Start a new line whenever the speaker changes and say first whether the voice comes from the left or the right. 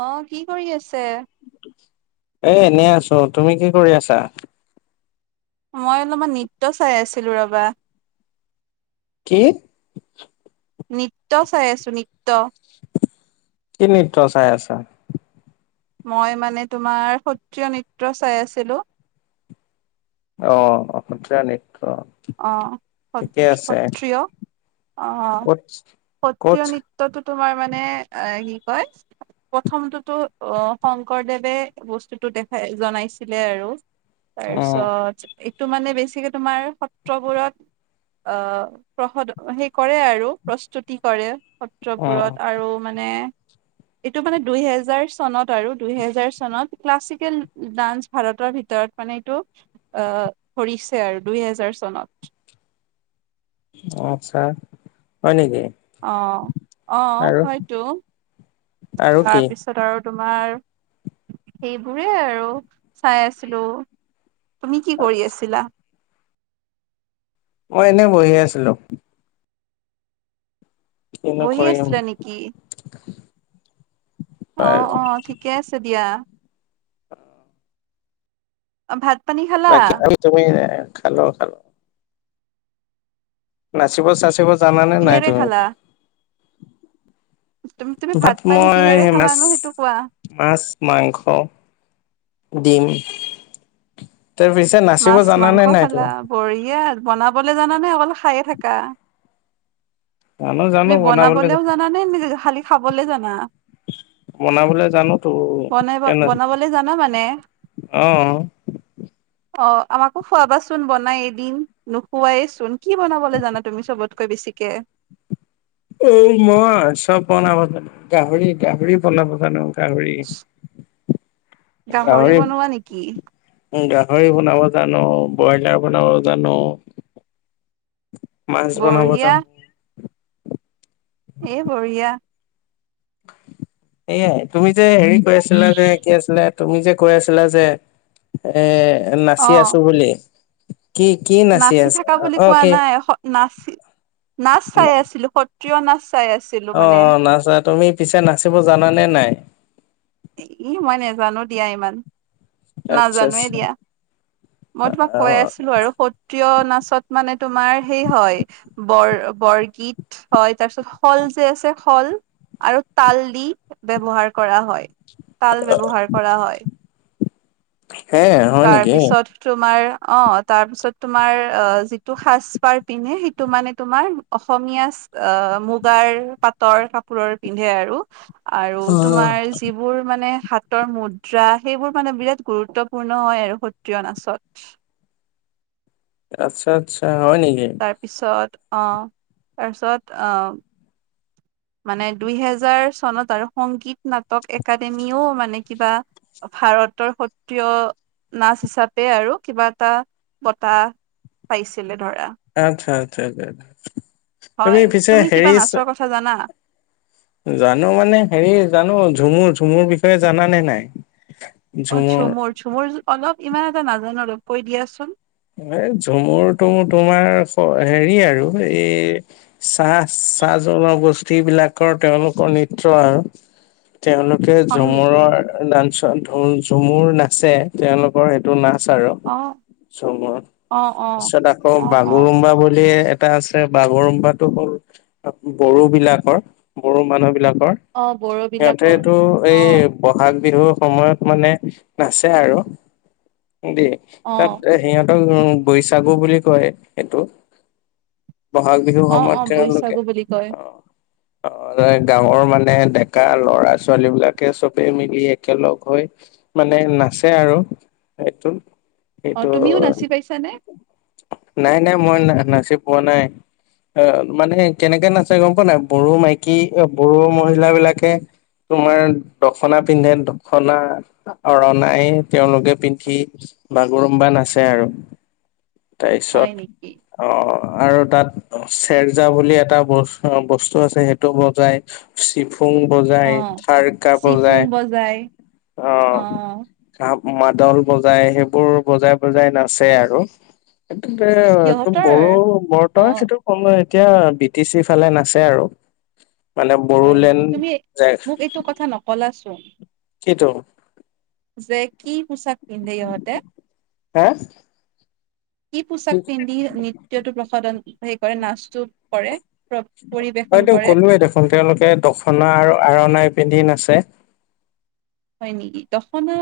right: অ কি কৰি আছে।
left: এ এনেই আছো তুমি কি কৰি আছা।
right: মই অলপমান নৃত্য চাই আছিলো ৰবা।
left: কি?
right: নৃত্য চাই আছো নৃত্য
left: কি নৃত্য চাই আছা।
right: মই মানে তোমাৰ সত্ৰীয় নৃত্য চাই আছিলো।
left: অ সত্ৰিয়া নৃত্য।
right: অ স
left: ঠিকে আছে
right: সত্ৰিয় অ
left: ক'ত ক'ত
right: সত্ৰিয় নৃত। নৃত্যটো তোমাৰ মানে অ কি কয়। প্ৰথমটোতো অ শংকৰদেৱে বস্তুটো দেখাই জনাইছিলে আৰু।
left: উম
right: তাৰপিছত এইটো মানে বেছিকে তোমাৰ। সত্ৰবোৰত আহ প্ৰসত সেই কৰে আৰু প্ৰস্তুতি কৰে।
left: উম
right: সত্ৰপুৰত আৰু মানে। এইটো মানে দুইহেজাৰ চনত আৰু দুইহেজাৰ চনত ক্লাছিকেল ডান্স ভাৰতৰ ভিতৰত। মানে এইটো অ কৰিছে আৰু দুই হেজাৰ চনত।
left: অ আচ্ছা হয় নেকি?
right: অ অ
left: আৰু
right: হয়তো
left: আৰু কি
right: তাৰপিছত। [unintelligible] আৰু তোমাৰ সেইবোৰে আৰু চাই আছিলোঁ। তুমি কি কৰি আছিলা?
left: মই এনেই বহি আছিলোঁ। কিনো
right: বহি
left: কৰিম,
right: আছিলা নেকি
left: বাৰু।
right: কে আছে দিয়া। অ' ভাত পানী খালা?
left: বাকী তুমি, খালোঁ, খালোঁ। নাচিব চাচিব জানানে নাই
right: কিহেৰে
left: তুমি?
right: খালা তুমি তুমি
left: ভাত
right: পানী
left: মই
right: কিহেৰে খালা
left: মাছ
right: নো সেইটো কোৱা
left: মাছ, মাংস, ডিম তাৰপিছ এ, নাচিব
right: মাছ মাংস
left: জানানে নাই
right: খালা
left: তুমি?
right: বঢ়িয়া, বনাবলে জানা নে অকল খায়ে থাকা?
left: জানো জানো
right: তুমি
left: বনাবলৈ
right: বনাবলেও জানে নে খালি খাবলৈ জানা?
left: বনাবলৈ জানোতো
right: বনাই বনাবলে জানা মানে?
left: [unintelligible] অ'।
right: অ' আমাকো খোৱাবাচোন বনাই এদিন। নোখোৱায়েচোন। কি বনাবলৈ জানা তুমি চবতকৈ বেছিকে?
left: এই মই চব বনবো জানো, গাহৰি, গাহৰি বনাব জানো। গাহৰি, গাহৰি
right: বনোৱা নেকি?
left: গাহৰি বনাব জানো, ব্ৰইলাৰ বনাব জানো মাছ বনাব
right: বঢ়িয়া
left: জানো।
right: এই বঢ়িয়া।
left: এয়াই। তুমি যে হেৰি কৈ আছিলা যে, কি আছিলা তুমি যে কৈ আছিলা যে এ, নাচি
right: অ'।
left: আছোঁ বুলি কি কি
right: নাচি
left: আছা
right: থাকা বুলি
left: অ
right: কোৱা
left: কি
right: নাই, স নাচি নাচ চাই আছিলোঁ সত ত্ৰীয় নাচ চাই আছ
left: অ' নাচা। তুমি পিছে নাচিব জানানে নাই?
right: ই মই নেজানো দিয়া ইমান।
left: আচ্ছা
right: নাজানোৱে দিয়া।
left: আচ্ছা
right: মই তোমাক
left: অ
right: কৈ আছিলো আৰু সত ত্ৰীয় নাচত মানে তোমাৰ সেই হয় বৰ বৰগীত হয় তাৰপিছত শল যে আছে শল আৰু তাল দি ব্যৱহাৰ কৰা হয়, তাল ব্যৱহাৰ কৰা হয়।
left: হে হয় নেকি
right: তাৰপিছত তোমাৰ অ' তাৰপিছত তোমাৰ অ' যিটো সাজপাৰ পিন্ধে সেইটো মানে তোমাৰ অসমীয়া আ, মুগাৰ পাটৰ কাপোৰৰ পিন্ধে আৰু। আৰু
left: অ
right: তোমাৰ যিবোৰ মানে হাতৰ মুদ্ৰা সেইবোৰ মানে বিৰাট গুৰুত্ব পূৰ্ণ হয় আৰু সত্ৰীয়া নাচত।
left: আচ্ছা আচ্ছা, হয় নেকি?
right: তাৰপিছত অ' তাৰপিছত আ মানে দুইহেজাৰ চনত আৰু সংগীত নাটক একাডেমিও মানে কিবা ভাৰতৰ সত্ৰিয় নাচ হিচাপে আৰু কিবা এটা বটা পাইছিলে ধৰা।
left: আচ্ছা আচ্ছা আচ্ছা। তুমি পিছে হেৰি
right: খা জানা?
left: জানো মানে হেৰি জানো, ঝুমুৰ ঝুমুৰ বিষয়ে জানা নে নাই?
right: অ
left: ঝুমুৰ
right: চুমুৰ চুমুৰ অলপ ইমান এটা নাজানো আলো কৈ দিয়াচোন।
left: এ ঝুমুৰ টোমূৰ তোমাৰ হেৰি আৰু এই। চাহ চাহ জনগোষ্ঠী বিলাকৰ তেওঁলোকৰ নৃত্য আৰু। তেওঁলোকে
right: হয় নেকি?
left: ঝুমুৰাৰ। নাঞ্চৰ ঝুমুৰ নাচে তেওঁলোকৰ সেইটো নাচ আৰু।
right: অ।
left: ঝুমুৰ
right: অ', অ',
left: তাৰপিছত আকৌ
right: অ', অ',
left: বাগুৰুম্বা বুলি এ। টা আছে বাগৰুম্বটো হ'ল বড়ো বিলাকৰ বড়ো মানুহ বিলাকৰ।
right: অ', বড়োবিলাকৰ
left: সিয়তেটো এ।
right: অ',
left: বহাগ বিহুৰ সময়ত মানে নাচে আৰু দে।
right: অঁ।
left: সিহঁতক উ বৈশাগু বুলি কয় সেইটো বহাগ। বিহু
right: অ',
left: সময়ত
right: অ',
left: তেওঁলোকে
right: বৈচাগু বুলি কয়
left: অ। অ গাঁৱৰ মানে ডেকা লৰা ছোৱালী বিলাকে চবে মিলি একেলগ হৈ। মানে নাচে আৰু এইটো।
right: অ',
left: এটো
right: তুমিও নাচি পাইছানে
left: নাই নাই মই ন নাচি পোৱা নাই। অ মানে কেনেকে নাচে গম পোৱা নাই বড়ো মাইকী অ বড়ো মহিলা বিলাকে। তোমাৰ দখনা পিন্ধে দখনা। অ ৰণাই তেওঁলোকে পিন্ধি। বাগোঁৰুম্বা নাচে আছে আৰু
right: হয় নেকি?
left: তাৰপিছত। অ আৰু তাত চেৰজা বুলি এটা বস বস্তু আছে সেইটো বজাই। চিফুং বজাই
right: অ',
left: থাৰ্কা
right: চিফুং
left: বজায়
right: বজাই
left: অ। কাপ মাদল বজাই সেইবোৰ বজাই বজাই নাচে আৰু। [inaudible]
right: সিহঁতৰ
left: বড়ো বৰতচ
right: অ',
left: সেইটো। সময় এতিয়া বি টি চি ফালে নাচে আৰু। মানে বড়োলেণ্ড যায়।
right: কলে ছো।
left: কিটো।
right: যে কি পোছাক পিন্ধে ইহঁতে।
left: হা।
right: কি পোচাক পিন্ধি নৃত্যটো প্ৰসদন হেৰি কৰে নাচটো কৰে। পৰিৱেশন
left: হয়টো
right: কৰে
left: ক'লোয়ে দেখোন তেওঁলোকে দখনা আৰু আৰনাই পিন্ধি নাচে।
right: হয় নেকি দখনা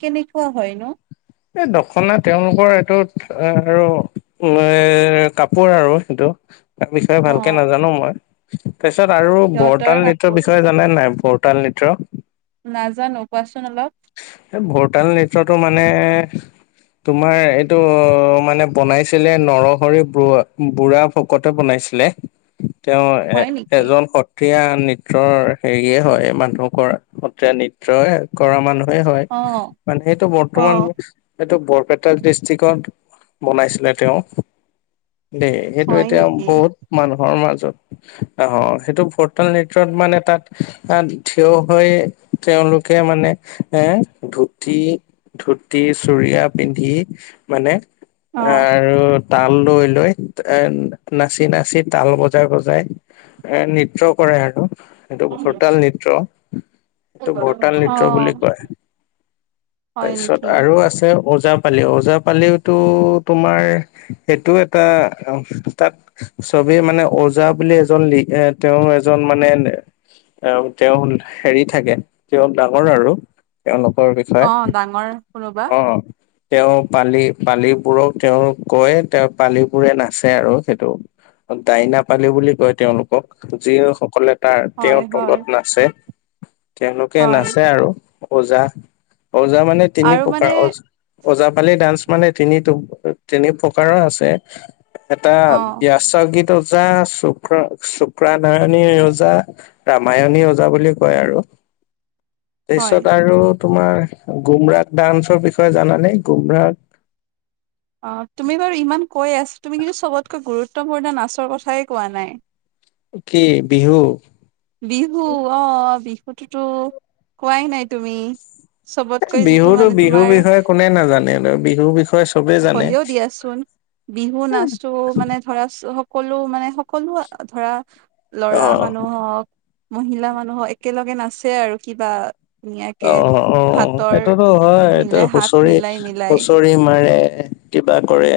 right: কেনেকুৱা হয় ন।
left: এই দখনা তেওঁলোকৰ এইটোত এ [inaudible] কাপোৰ আৰু সেইটো। তাৰ বিষয়ে ভালকে
right: অ',
left: নাজানো মই তাৰপিছত আৰু
right: সিহঁতৰ
left: বৰতাল নৃত্যৰ
right: কাপোৰ
left: বিষয়ে জা। না নাই বৰতাল নৃত্য।
right: নাজানো কোৱাচোন অলপ।
left: এ বৰতাল নৃত্যটো মানে। তোমাৰ এইটো মানে বনাইছিলে নৰসৰি ব বুঢ়া। ভকতে বনাইছিলে তেওঁ এ
right: হয় নেকি
left: এজন স। তিয়া নৃত্যৰ হেৰি হয় মানুহ কৰা সএীয়া নৃত্যই কৰা মানুহ। হয় হয়
right: অ',
left: মানে এইটো বৰ্তমান।
right: অ',
left: সেইটো বৰপেটা ডিষ্ট্ৰিকত বনাইছিলে তেওঁ দে। সেইটো
right: হয়
left: এতিয়া
right: নেকি
left: বহুত মানুহৰ মাজত। আহ সেইটো ভৰতাল নৃত্যত মানে তাত। তাত থিয় হৈ তেওঁলোকে মানে- এ ধুতি ধুতি চুৰিয়া পিন্ধি মানে-
right: অ',
left: আৰু- তাল লৈ লৈ এ নাচি নাচি তাল বজাই বজাই- এ নৃত্য কৰে আৰু। এইটো ভৰতাল নৃত্য, এইটো ভৰতাল নৃত্য বুলি
right: অ',
left: কয়।
right: হয়
left: তাৰপিছত
right: নেকি
left: আৰু আছে ওজা পালি ওজা পালিও তোমাৰ সেইটো এটা তাত- চবেই মানে ওজা বুলি এজন লি এ তেওঁৰ এজন মানে- এ তেওঁ হেৰি থাকে তেওঁ ডাঙৰ আৰু। তেওঁলোকৰ
right: অ
left: বিষয়ে,
right: ডাঙৰ কোনোবা
left: অ। তেওঁ পালি পালিবোৰক তেওঁ কৈ তেওঁ পালিবোৰে নাচে আৰু সেইটো। ডাইনা পালি বুলি কয় তেওঁলোকক যি সকলে- তাৰ
right: হয়
left: তেওঁৰ
right: হয়
left: তলত নাচে, তেওঁলোকে
right: হয়
left: নাচে আৰু। ওজা, ওজা মানে তিনি
right: আৰু মানে
left: প্ৰকাৰ ওজা- ওজাপালি ডান্স মানে তিনি তিনি প্ৰকাৰৰ আছে এটা
right: অ
left: বিয়াত চৰগীত ওজা শুক্ৰ শুক্ৰা নয়ণী ওজা- ৰামায়ণী ওজা বুলি কয় আৰু।
right: হয়
left: তাৰপিছত আৰু তোমাৰ গুমৰাগ ডান্সৰ বিষয়ে জানানে গুমৰাগ?
right: অ তুমি বাৰু ইমান কৈ আছা তুমি কিন্তু চবতকৈ গুৰুত্বপূৰ্ণ নাচৰ কথাই কোৱা নাই।
left: কি বিহু?
right: বিহু অ বিহুততো, কোৱাই নাই তুমি। চবতকৈ যিটো
left: বিহুতো
right: মানে
left: বিহুৰ
right: তোমাৰ
left: বিষয়ে কোনে নাজানে বিহুৰ বিষয়ে চবে জানে।
right: কোৱাচোন? বিহু নাচতো মানে ধৰা সকলো মানে সকলো ধৰা- ল'ৰা
left: অ
right: মানুহক, মহিলা মানুহক একেলগে নাচে আৰু কিবা। ধুনীয়াকে
left: অ অ
right: হাতৰ
left: সেইটোতো হয় এই
right: মিলাই হাত
left: হুঁচৰি
right: মিলাই মিলাই
left: হুচৰি মাৰে। কিবা কৰে,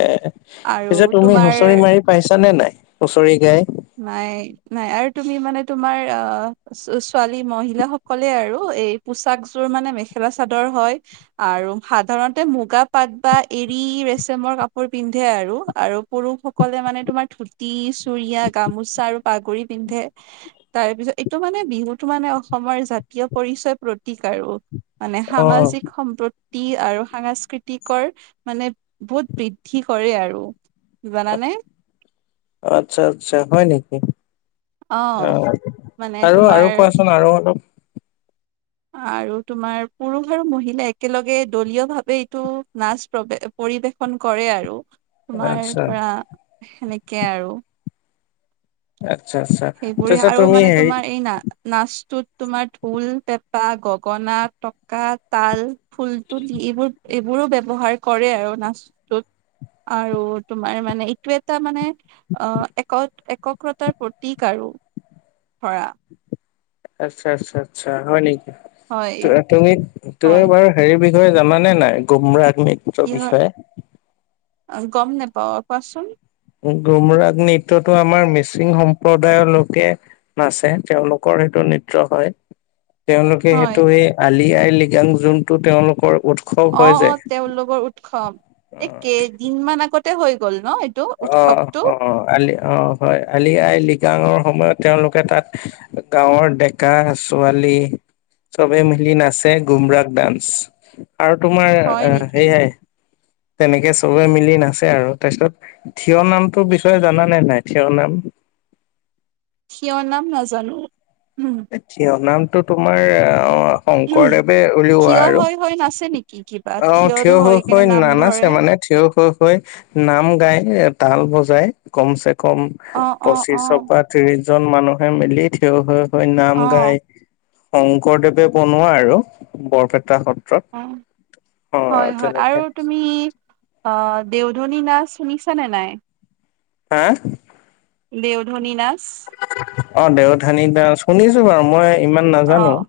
right: আৰু
left: পিছে তুমি
right: তোমাৰ
left: হুঁচৰি মাৰি পাইছ নে নাই হুঁচৰি গাই?
right: নাই নাই আৰু তুমি মানে তোমাৰ অ- ছোৱালী মহিলা সকলে আৰু এই পোচাকযোৰ মানে মেখেলা চাদৰ হয়। আৰু সাধাৰণতে মুগা পাট বা এৰি ৰেচমৰ কাপোৰ পিন্ধে আৰু আৰু- পুৰুষসকলে মানে তোমাৰ ধুতি চুৰিয়া গামোচা আৰু পাগৰি পিন্ধে- তাৰ পিছত এইটো মানে বিহুতটো মানে অসমৰ জাতীয় পৰিচয় প্ৰতীক আৰু। মানে
left: অ
right: সামাজিক সম্পতি আৰু সাংস্কৃতিকৰ মানে বহুত বৃদ্ধি কৰে আৰু। জানানে?
left: আচ্ছা আচ্ছা হয় নেকি। অ,
right: মানে
left: আৰু
right: তোমাৰ
left: আৰু কোৱাচোন আৰু অলপ।
right: আৰু তোমাৰ পুৰুষ আৰু মহিলা একেলগে দলীয় ভাৱে এইটো নাচ প্ৰব পৰিবেশন কৰে আৰু তোমাৰ
left: আচ্ছা
right: ধৰা সেনেকে আৰু।
left: আচ্ছা আচ্ছা।
right: সেইবোৰে
left: তাৰপিছত
right: আৰু
left: তুমি
right: মানে
left: হেৰি
right: তোমাৰ এই না নাচটোত তোমাৰ ঢোল পেঁপা গগনা টকা তাল ফুল তুলি এইবোৰ- এইবোৰো ব্যৱহাৰ কৰে আৰু নাচটোত, আৰু তোমাৰ মানে এইটো এটা মানে- অ এক একগ্ৰতাৰ প্ৰতীক আৰু, ধৰা।
left: আচ্ছা আচ্ছা আচ্ছা হয় নেকি?
right: হয়
left: ত-তুমি তুমি
right: হয়
left: বাৰু হেৰি বিষয়ে জানে নাই গুমৰাগ নৃত্যৰ
right: কি হয়
left: বিষয়ে
right: গম অ' নাপাওঁ কোৱাচোন।
left: গুমৰাগ নৃত্যতো আমাৰ মিচিং সম্প্ৰদায়ৰ লোকে নাচে তেওঁলোকৰ সেইটো নৃত্য হয়। তেওঁলোকে
right: হয়
left: সেইটো এই আলি আই লৃগাং যোনটো তেওঁলোকৰ উৎ
right: অ', অ', তেওঁলোকৰ উৎসৱ, এই কেইদিনমান আগতে হৈ গ'ল ন? এইটো
left: অ',
right: উৎসৱটো
left: অ', আলি অ' হয় আলি আই লিগাঙৰ সময়ত তেওঁলোকে তাত গাঁৱৰ ডেকা ছোৱালী চবে মিলি নাচে গুমৰাগ ডান্স। আৰু তোমাৰ
right: হয় নেকি?
left: সেয়াই তেনেকে চবে মিলি নাচে আৰু তাৰপিছত থিয় নামটো বিষয়ে জানানে নে নাই থিয় নাম?
right: থিয় নাম নাজানো উম!
left: এ থিয় নামটো তোমাৰ অ'
right: উম
left: শংকৰদেৱে উলিওৱা
right: থিয়
left: আৰু
right: হৈ হৈ নাচে নেকি কিবা
left: অ' থিয় হৈ
right: কেনে
left: হৈ
right: নাম ধৰে?
left: নানাছে মানে থিয় হৈ হৈ নাম গাই তাল বজাই কম চে কম
right: অ', অ', অ',
left: পঁচিশৰ পৰা ত্ৰিশজন মানুহে মিলি থিয় হৈ হৈ নাম
right: অ',
left: গাই। শংকৰদেৱে বনোৱা আৰু বৰপেটা সত্ৰ
right: অ',
left: ত
right: হয়
left: অ'
right: হয় আৰু
left: তেনেকে
right: তুমি অ' দেউধনী নাচ শুনিছানে নাই?
left: হা?
right: দেউধনী নাচ?
left: অ', দেউধনি নাচ শুনিছো বাৰু মই ইমান নাজানো
right: অ',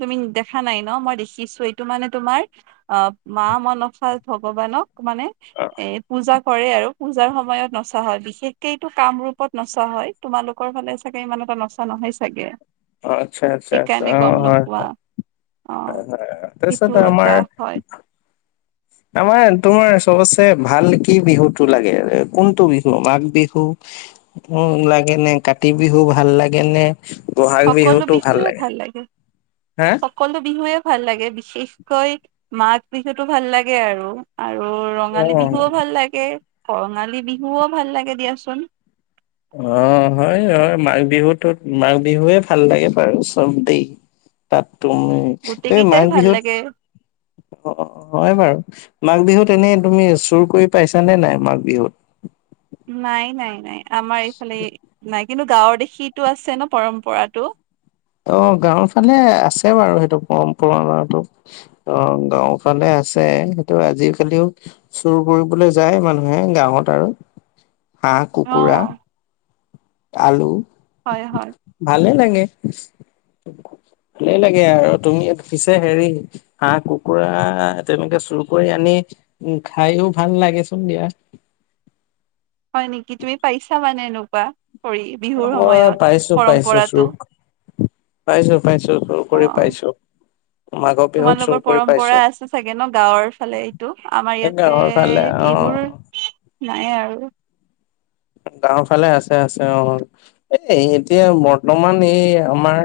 right: তুমি দেখা নাই ন মই দেখিছো, এইটো মানে তোমাৰ অ', মা মনসা ভগৱানক মানে
left: অ'।
right: এ পূজা কৰে আৰু পূজাৰ সময়ত নচা হয়। বিশেষকে এইটো কামৰূপত নচা হয়। তোমালোকৰ ফালে চাগে ইমান এটা নচা নহয় চাগে?
left: আচ্ছা আচ্ছা আচ্ছা
right: সেইকাৰণে গম
left: অ' হয়
right: নোপোৱা
left: হয়! অ',
right: সেইটো
left: তাৰপিছত আমাৰ
right: এটা হয়
left: আমাৰ তোমাৰ চবতছে ভাল কি বিহুটো লাগে কোনটো বিহু মাঘ বিহু উম, লাগে নে কাতি বিহু ভাল লাগে নে বহাগ
right: সকলো
left: বিহুটো
right: বিহুৱে
left: ভাল লাগে?
right: লাগে।
left: হা?
right: সকলো বিহুৱে ভাল লাগে বিশেষকৈ মাঘ বিহুতো ভাল লাগে আৰু। আৰু
left: অ
right: ৰঙালী বিহুও ভাল লাগে কঙালী বিহুও ভাল লাগে দিয়াচোন।
left: অ', হয় হয় মাঘ বিহুতোত মাঘ বিহুৱে ভাল লাগে বাৰু চব দেই। তাত তুমি
right: গোটেই
left: এই
right: কেইটাই
left: মাঘ
right: ভাল
left: বিহুত
right: লাগে
left: অ' হয় বাৰু। মাঘ বিহুত এনেই তুমি চুৰ কৰি পাইছানে নাই মাঘ বিহুত?
right: নাই নাই নাই আমাৰ এইফালে নাই কিন্তু গাঁৱৰ দেখিটো আছে ন পৰম্পৰাটো।
left: অ', গাঁওৰ ফালে আছে বাৰু সেইটো পৰম্পৰাটো। অ', গাঁও ফালে আছে সেইটো আজিকালিও চুৰ কৰিবলৈ যায় মানুহে গাঁৱত আৰু হাঁহ
right: অ
left: কুকুৰা। আলু।
right: হয়, হয়।
left: ভালে লাগে ভালে লাগে আৰু তুমি পিছে হেৰি। হাঁহ, কুকুৰা তেনেকে চুৰ কৰি আনি উ খাইও ভাল লাগেচোন দিয়া।
right: হয় নেকি তুমি পইচা মানে এনেকুৱা। কৰি বিহুৰ
left: মই
right: সময়ত
left: পাইছো পাইছো
right: পৰম্পৰাটো
left: চুখ। পাইছোঁ পাইছোঁ চুৰ
right: অ
left: কৰি পাইছোঁ।
right: তোমালোকৰ পৰম্পৰা আছে চাগে ন গাঁৱৰ ফালে এইটো আমাৰ
left: এই
right: ইয়াতে
left: গাঁৱৰ ফালে অ
right: এইবোৰ। নাই আৰু।
left: গাওঁ ফালে আছে আছে অ এই এতিয়া বৰ্তমান এই আমাৰ।